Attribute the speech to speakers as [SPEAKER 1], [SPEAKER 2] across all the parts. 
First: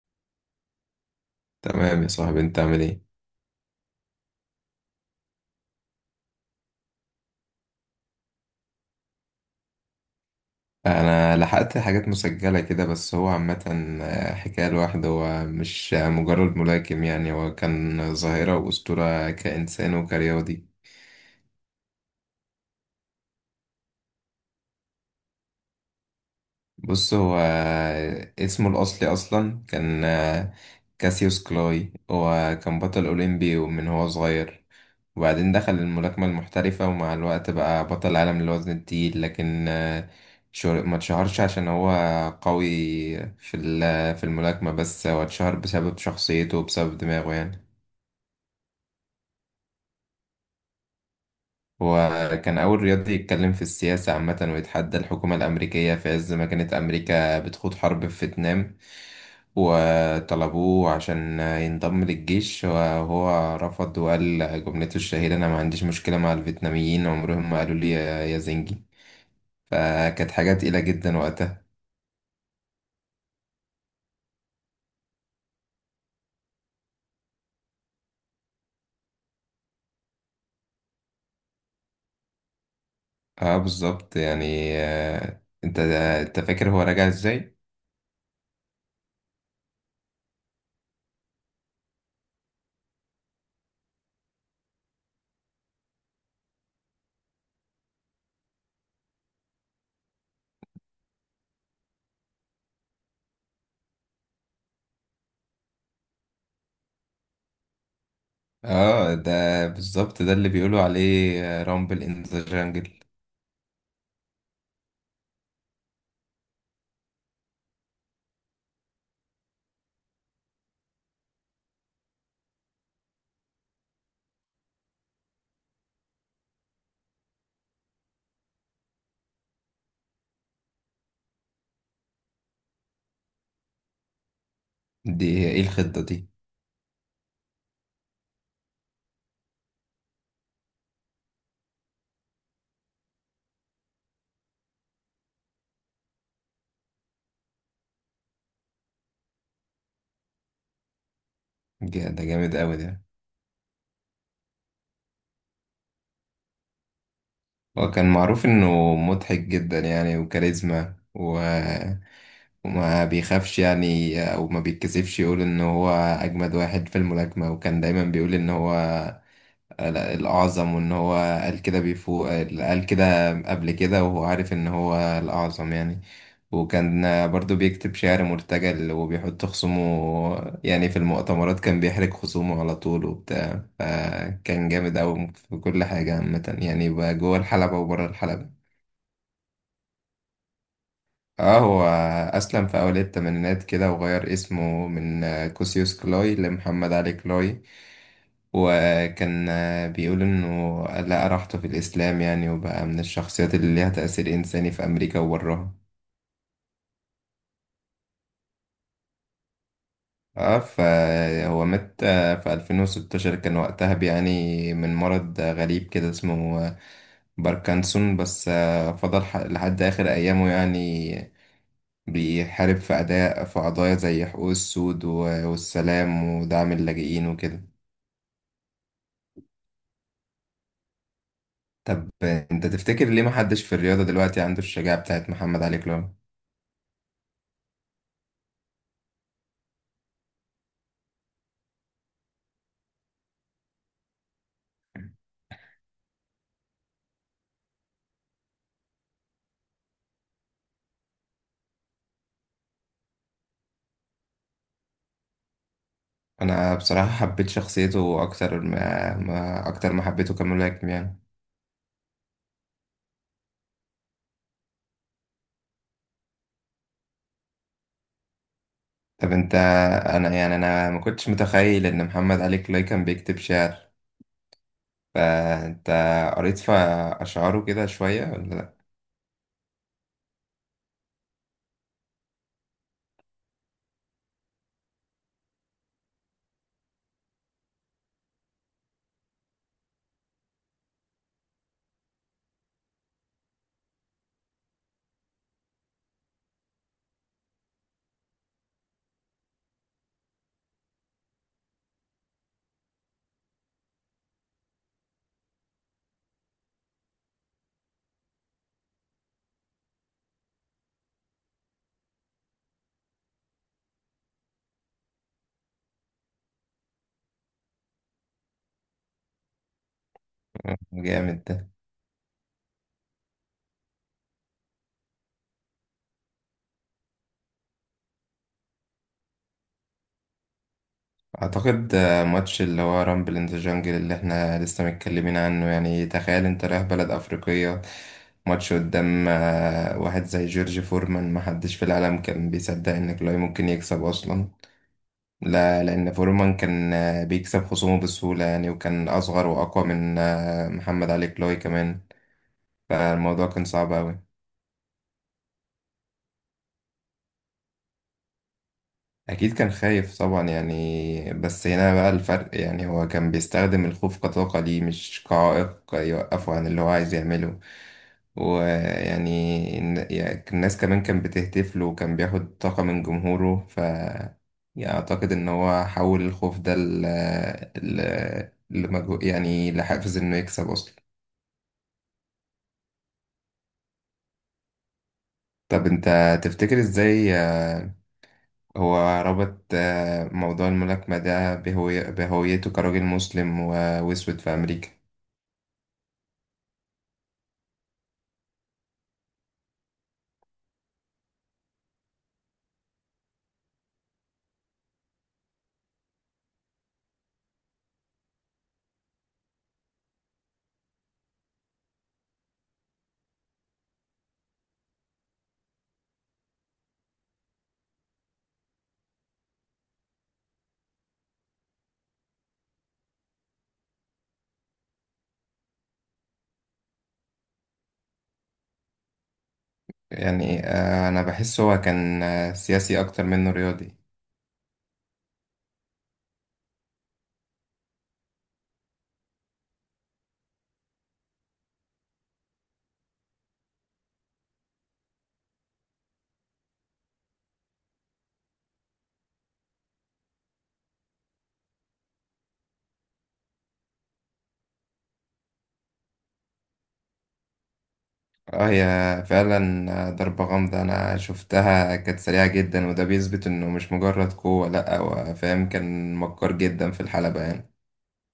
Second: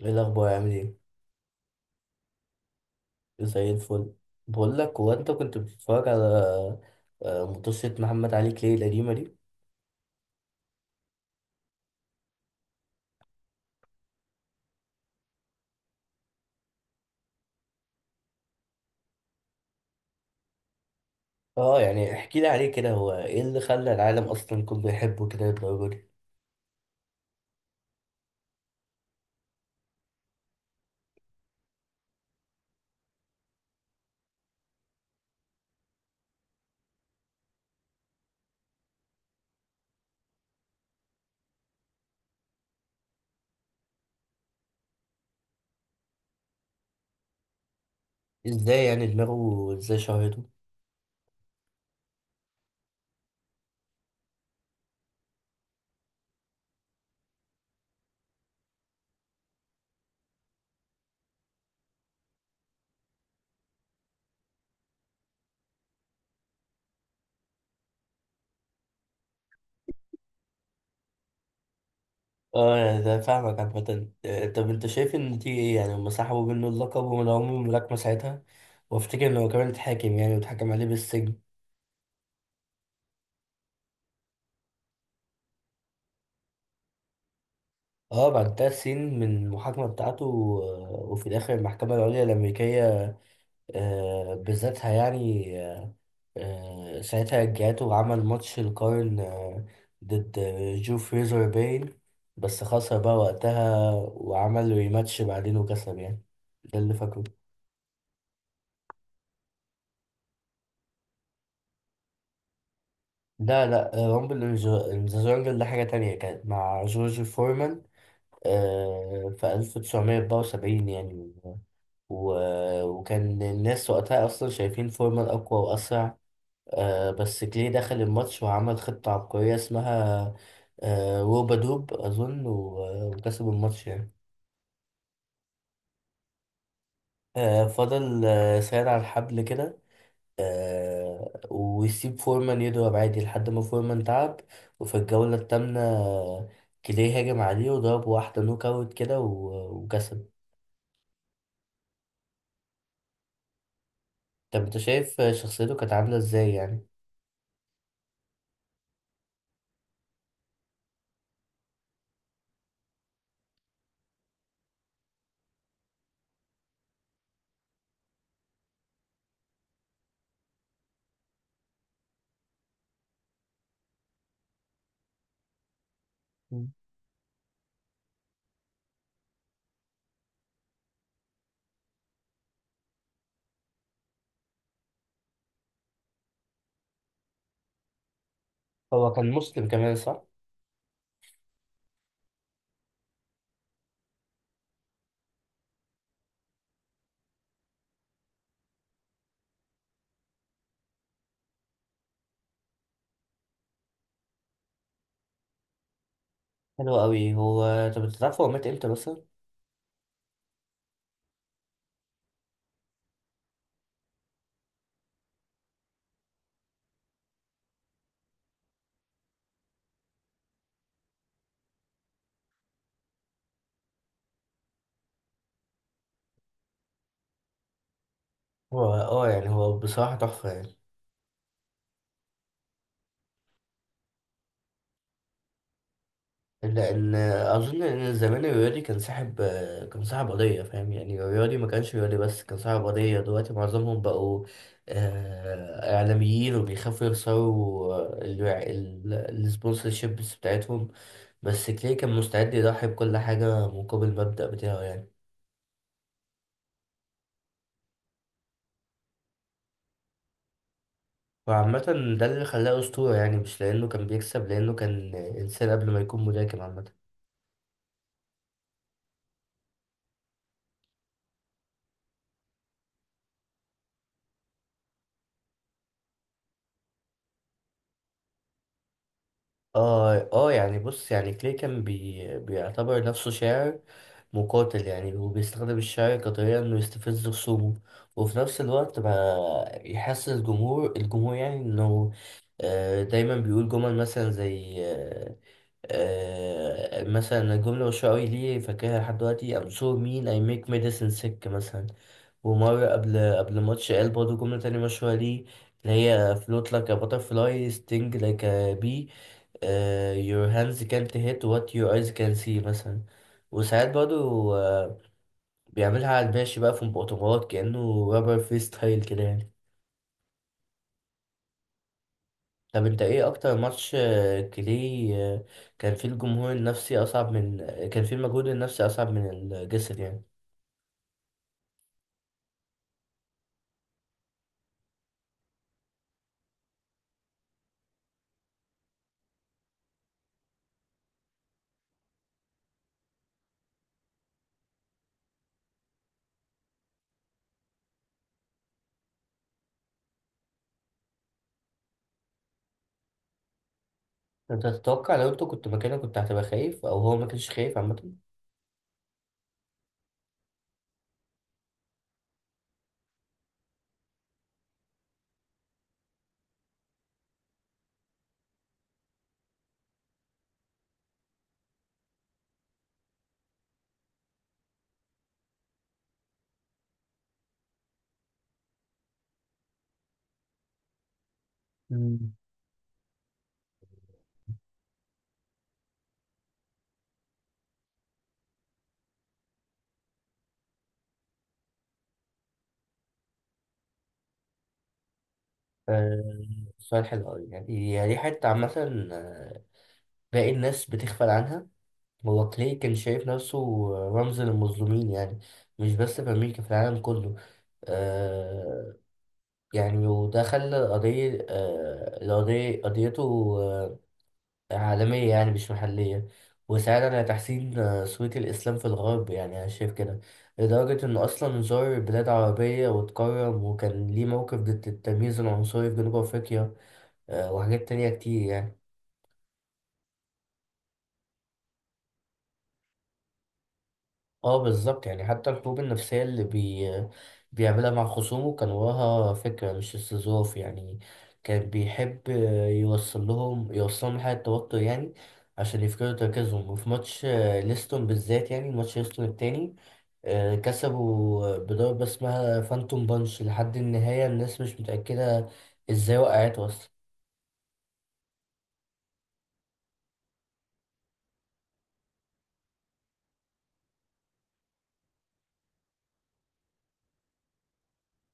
[SPEAKER 1] ايه الاخبار؟ عامل ايه؟
[SPEAKER 2] تمام يا صاحبي، انت عامل ايه؟
[SPEAKER 1] زي الفل. بقول لك، هو انت كنت بتتفرج على منتصرة محمد علي كلاي القديمه دي؟
[SPEAKER 2] انا لحقت حاجات مسجلة كده، بس هو عامة حكاية لوحده. هو مش مجرد ملاكم، يعني هو كان ظاهرة وأسطورة كإنسان وكرياضي.
[SPEAKER 1] اه يعني احكي لي عليه كده، هو ايه اللي خلى العالم اصلا كله يحبه كده للدرجه دي؟
[SPEAKER 2] بص، هو اسمه الأصلي أصلا كان كاسيوس كلاي. هو كان بطل أولمبي ومن هو صغير، وبعدين دخل الملاكمة المحترفة، ومع الوقت بقى بطل عالم للوزن التقيل. لكن ما اتشهرش عشان هو قوي في الملاكمة، بس هو اتشهر بسبب شخصيته وبسبب دماغه يعني.
[SPEAKER 1] ازاي يعني؟ دماغه ازاي شهرته؟
[SPEAKER 2] هو كان أول رياضي يتكلم في السياسة عامة، ويتحدى الحكومة الأمريكية في عز ما كانت أمريكا بتخوض حرب في فيتنام، وطلبوه عشان ينضم للجيش وهو رفض، وقال جملته الشهيرة: أنا ما عنديش مشكلة مع الفيتناميين، عمرهم ما قالوا لي يا زنجي. فكانت حاجة تقيلة جدا وقتها.
[SPEAKER 1] اه يعني ده فاهمك. عامة طب انت شايف ان دي ايه؟ يعني هما سحبوا منه اللقب ومن عمر الملاكمة ساعتها، وافتكر ان هو كمان اتحاكم يعني، واتحكم عليه بالسجن.
[SPEAKER 2] اه بالظبط يعني، انت فاكر هو راجع ازاي؟
[SPEAKER 1] اه، بعد تلات سنين من المحاكمة بتاعته وفي الاخر المحكمة العليا الامريكية بذاتها يعني ساعتها جاته، وعمل ماتش القرن ضد جو فريزر باين. بس خسر بقى وقتها، وعمل ريماتش بعدين وكسب يعني. ده اللي فاكره.
[SPEAKER 2] اه ده بالظبط، ده اللي بيقولوا عليه رامبل ان ذا جانجل.
[SPEAKER 1] لا لا، رامبل إن إن ذا جونجل ده حاجة تانية، كانت مع جورج فورمان في 1974 يعني. و... وكان الناس وقتها أصلا شايفين فورمان أقوى وأسرع. آه، بس كلي دخل الماتش وعمل خطة عبقرية اسمها آه، روبا دوب أظن، وكسب الماتش يعني.
[SPEAKER 2] دي هي ايه الخطة دي؟
[SPEAKER 1] آه، فضل آه ساير على الحبل كده، آه، ويسيب فورمان يضرب عادي لحد ما فورمان تعب. وفي الجولة التامنة كلي هاجم عليه وضرب واحدة نوك أوت كده، وكسب.
[SPEAKER 2] ده جامد قوي ده.
[SPEAKER 1] طب أنت شايف شخصيته كانت عاملة إزاي يعني؟
[SPEAKER 2] هو كان معروف انه مضحك جدا يعني وكاريزما وما بيخافش يعني، او ما بيتكسفش يقول ان هو اجمد واحد في الملاكمة، وكان دايما بيقول ان هو لا، الأعظم. وإن هو قال كده بيفوق، قال كده قبل كده، وهو عارف إن هو الأعظم يعني.
[SPEAKER 1] مم.
[SPEAKER 2] وكان برضو بيكتب شعر مرتجل، وبيحط خصومه يعني في المؤتمرات، كان بيحرج خصومه على طول وبتاع، فكان جامد أوي في كل حاجة عامة، يعني بقى جوه الحلبة وبره الحلبة.
[SPEAKER 1] هو كان مسلم كمان، صح؟
[SPEAKER 2] اه، هو أسلم في أوائل التمانينات كده، وغير اسمه من كوسيوس كلوي لمحمد علي كلوي. وكان بيقول إنه لقى راحته في الإسلام يعني، وبقى من الشخصيات اللي ليها تأثير إنساني في أمريكا وبرها.
[SPEAKER 1] حلو أوي. هو طب أنت تعرف هو مات إمتى مثلا؟
[SPEAKER 2] اه فهو مات في 2016، كان وقتها بيعاني من مرض غريب كده اسمه باركنسون. بس فضل لحد آخر أيامه، يعني بيحارب في أداء في قضايا زي حقوق السود والسلام ودعم اللاجئين وكده.
[SPEAKER 1] هو آه يعني هو بصراحة تحفة يعني.
[SPEAKER 2] طب انت تفتكر ليه محدش في الرياضة دلوقتي عنده الشجاعة بتاعت محمد علي كلاي؟
[SPEAKER 1] لان اظن ان زمان الرياضي كان صاحب، كان صاحب قضيه، فاهم؟ يعني الرياضي ما كانش رياضي بس، كان صاحب قضيه. دلوقتي معظمهم بقوا اعلاميين، وبيخافوا يخسروا السبونسرشيبس بتاعتهم. بس كلي كان مستعد يضحي بكل حاجه مقابل المبدأ بتاعه يعني.
[SPEAKER 2] انا بصراحة حبيت شخصيته اكتر ما اكتر ما حبيته كملاكم يعني.
[SPEAKER 1] وعامة ده اللي خلاه أسطورة يعني، مش لأنه كان بيكسب، لأنه كان إنسان قبل ما يكون ملاكم عامة.
[SPEAKER 2] طب انت، انا يعني انا ما كنتش متخيل ان محمد علي كلاي كان بيكتب شعر. فانت قريت في اشعاره كده شوية ولا لأ؟
[SPEAKER 1] اه اه يعني بص، يعني كلي كان بيعتبر نفسه شاعر مقاتل يعني، وبيستخدم الشعر كطريقة انه يستفز خصومه، وفي نفس الوقت ما يحسس الجمهور يعني انه دايما بيقول جمل مثلا زي مثلا الجملة والشعر ليه فاكرها لحد دلوقتي: I'm so mean I make medicine sick مثلا. ومرة قبل ماتش قال برضه جملة تانية مشهورة ليه، اللي هي float like a butterfly sting like a bee، آه، your hands can't hit what your eyes can see مثلا. وساعات برضو آه بيعملها على الماشي بقى في مؤتمرات، كأنه رابر فري ستايل كده يعني.
[SPEAKER 2] جامد ده.
[SPEAKER 1] طب انت ايه اكتر ماتش آه، كلي آه، كان فيه الجمهور النفسي اصعب من آه، كان فيه المجهود النفسي اصعب من الجسد يعني؟
[SPEAKER 2] اعتقد ماتش اللي هو رامبل ان ذا جانجل اللي احنا لسه متكلمين عنه. يعني تخيل انت رايح بلد افريقية، ماتش قدام واحد زي جورج فورمان، ما حدش في العالم كان بيصدق ان كلاي ممكن يكسب اصلا. لا، لان فورمان كان بيكسب خصومه بسهولة يعني، وكان اصغر واقوى من محمد علي كلاي كمان. فالموضوع كان صعب اوي.
[SPEAKER 1] انت تتوقع لو انت كنت مكانه كنت هتبقى خايف؟ او هو ما كانش خايف عامة؟
[SPEAKER 2] أكيد كان خايف طبعا يعني، بس هنا بقى الفرق. يعني هو كان بيستخدم الخوف كطاقة ليه، مش كعائق يوقفه عن اللي هو عايز يعمله. يعني الناس كمان كان بتهتف له، وكان بياخد طاقة من جمهوره. يعني أعتقد إن هو حول الخوف ده يعني لحافز إنه يكسب أصلا.
[SPEAKER 1] مم.
[SPEAKER 2] طب أنت تفتكر إزاي هو ربط موضوع الملاكمة ده بهويته كراجل مسلم وأسود في أمريكا؟
[SPEAKER 1] آه، سؤال حلو أوي يعني. يعني دي حتة عامة آه، باقي الناس بتغفل عنها. هو كلاي كان شايف نفسه رمز للمظلومين يعني، مش بس في أمريكا، في العالم كله. آه يعني، وده خلى القضية قضيته آه عالمية يعني، مش محلية. وساعد على تحسين صورة الإسلام في الغرب يعني، أنا شايف كده. لدرجة إنه أصلا زار بلاد عربية واتكرم، وكان ليه موقف ضد التمييز العنصري في جنوب أفريقيا، آه، وحاجات تانية كتير يعني.
[SPEAKER 2] يعني أنا بحس هو كان سياسي أكتر منه رياضي.
[SPEAKER 1] اه بالظبط يعني، حتى الحروب النفسية اللي بيعملها مع خصومه كان وراها فكرة، مش استظراف يعني. كان بيحب يوصل لهم حالة توتر يعني، عشان يفقدوا تركيزهم. وفي ماتش ليستون بالذات يعني، ماتش ليستون التاني، كسبوا بضربة اسمها فانتوم بانش. لحد النهاية الناس مش متأكدة ازاي وقعت اصلا.
[SPEAKER 2] اه، هي فعلا ضربة غامضة. أنا شفتها كانت سريعة جدا، وده بيثبت إنه مش مجرد قوة. لأ، هو فاهم، كان مكار جدا في الحلبة يعني.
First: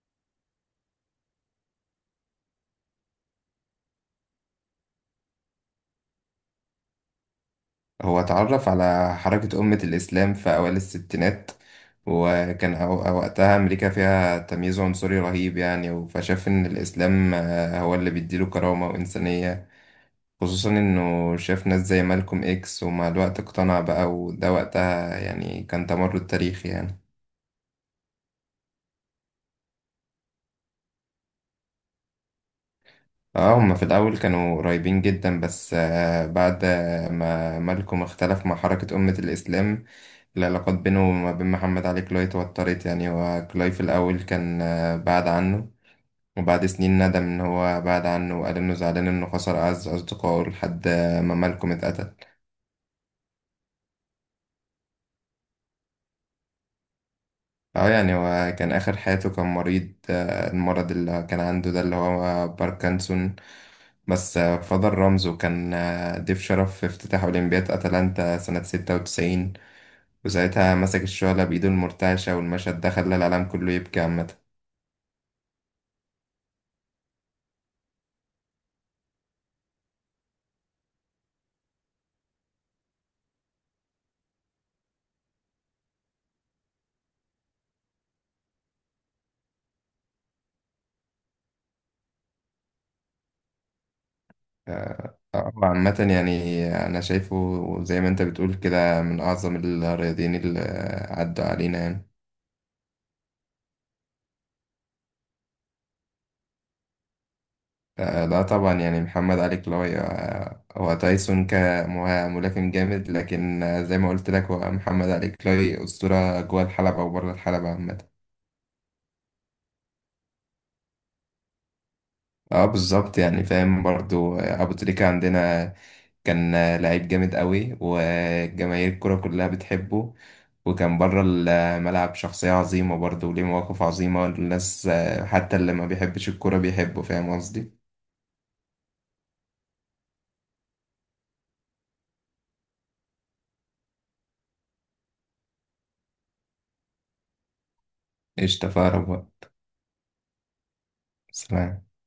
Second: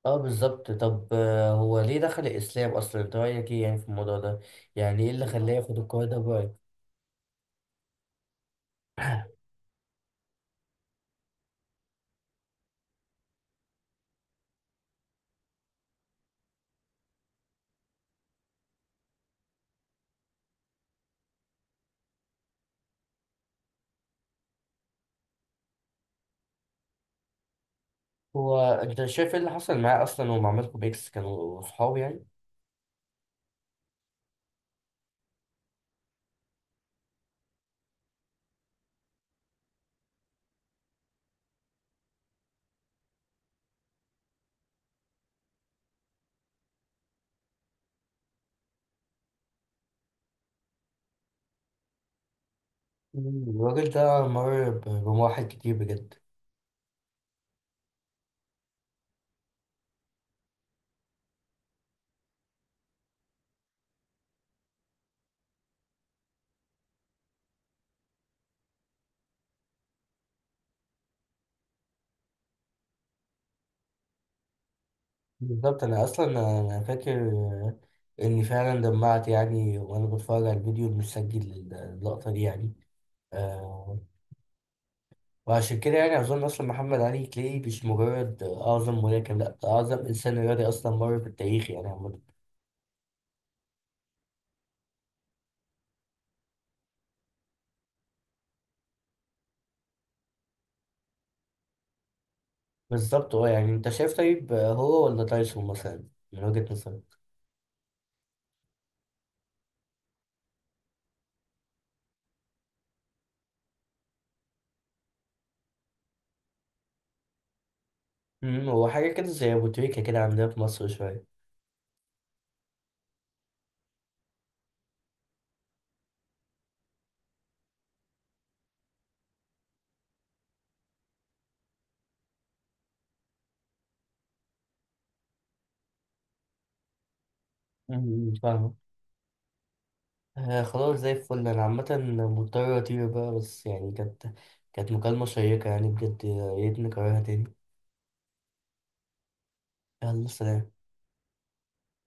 [SPEAKER 1] اه بالظبط. طب هو ليه دخل الإسلام أصلا؟ انت رأيك ايه يعني في الموضوع ده؟ يعني ايه اللي خلاه ياخد القرار ده برأيك؟
[SPEAKER 2] هو اتعرف على حركة أمة الإسلام في أوائل الستينات، وكان وقتها أمريكا فيها تمييز عنصري رهيب يعني. فشاف إن الإسلام هو اللي بيديله كرامة وإنسانية، خصوصا إنه شاف ناس زي مالكوم إكس. ومع الوقت اقتنع بقى، وده وقتها يعني كان تمرد تاريخي يعني.
[SPEAKER 1] هو انت شايف ايه اللي حصل معاه اصلا ومع مالكم بيكس؟ كانوا صحاب يعني؟
[SPEAKER 2] اه، هما في الأول كانوا قريبين جدا، بس بعد ما مالكم اختلف مع حركة أمة الإسلام، العلاقات بينه وما بين محمد علي كلاي اتوترت يعني. هو كلاي في الأول كان بعد عنه، وبعد سنين ندم إن هو بعد عنه، وقال إنه زعلان إنه خسر أعز أصدقائه لحد ما مالكم اتقتل.
[SPEAKER 1] مم. الراجل ده مر بمراحل كتير بجد.
[SPEAKER 2] اه يعني هو كان آخر حياته كان مريض، المرض اللي كان عنده ده اللي هو باركنسون. بس فضل رمزه. كان ضيف شرف في افتتاح أولمبياد أتلانتا سنة 96، وساعتها مسك الشعلة بإيده المرتعشة، والمشهد ده خلى العالم كله يبكي عامة.
[SPEAKER 1] بالظبط. انا اصلا، انا فاكر اني فعلا دمعت يعني، وانا بتفرج على الفيديو المسجل اللقطة دي يعني. آه، وعشان كده يعني اظن اصلا محمد علي كلاي مش مجرد اعظم ملاكم، لا ده اعظم انسان رياضي اصلا مر في التاريخ يعني عمد.
[SPEAKER 2] عامة يعني أنا شايفه زي ما أنت بتقول كده، من أعظم الرياضيين اللي عدوا علينا يعني.
[SPEAKER 1] بالظبط اه يعني. انت شايف طيب هو ولا تايسون مثلا من وجهة نظرك؟
[SPEAKER 2] لا طبعا يعني محمد علي كلاي. هو تايسون كملاكم جامد، لكن زي ما قلت لك، هو محمد علي كلاي أسطورة جوه الحلبة وبره الحلبة عامة.
[SPEAKER 1] مم، هو حاجة كده زي أبو تريكة كده عندنا في مصر شوية.
[SPEAKER 2] اه بالظبط، يعني فاهم برضو. ابو تريكة عندنا كان لعيب جامد قوي، وجماهير الكرة كلها بتحبه، وكان بره الملعب شخصية عظيمة برضو وليه مواقف عظيمة، والناس حتى اللي ما بيحبش الكرة بيحبه. فاهم قصدي؟
[SPEAKER 1] مم، فاهمة. آه خلاص زي الفل. أنا عامة مضطر أطير بقى، بس يعني كانت مكالمة شيقة يعني بجد، يا ريت نكررها تاني.
[SPEAKER 2] قشطة، فأقرب بقى.
[SPEAKER 1] يلا، سلام.
[SPEAKER 2] سلام.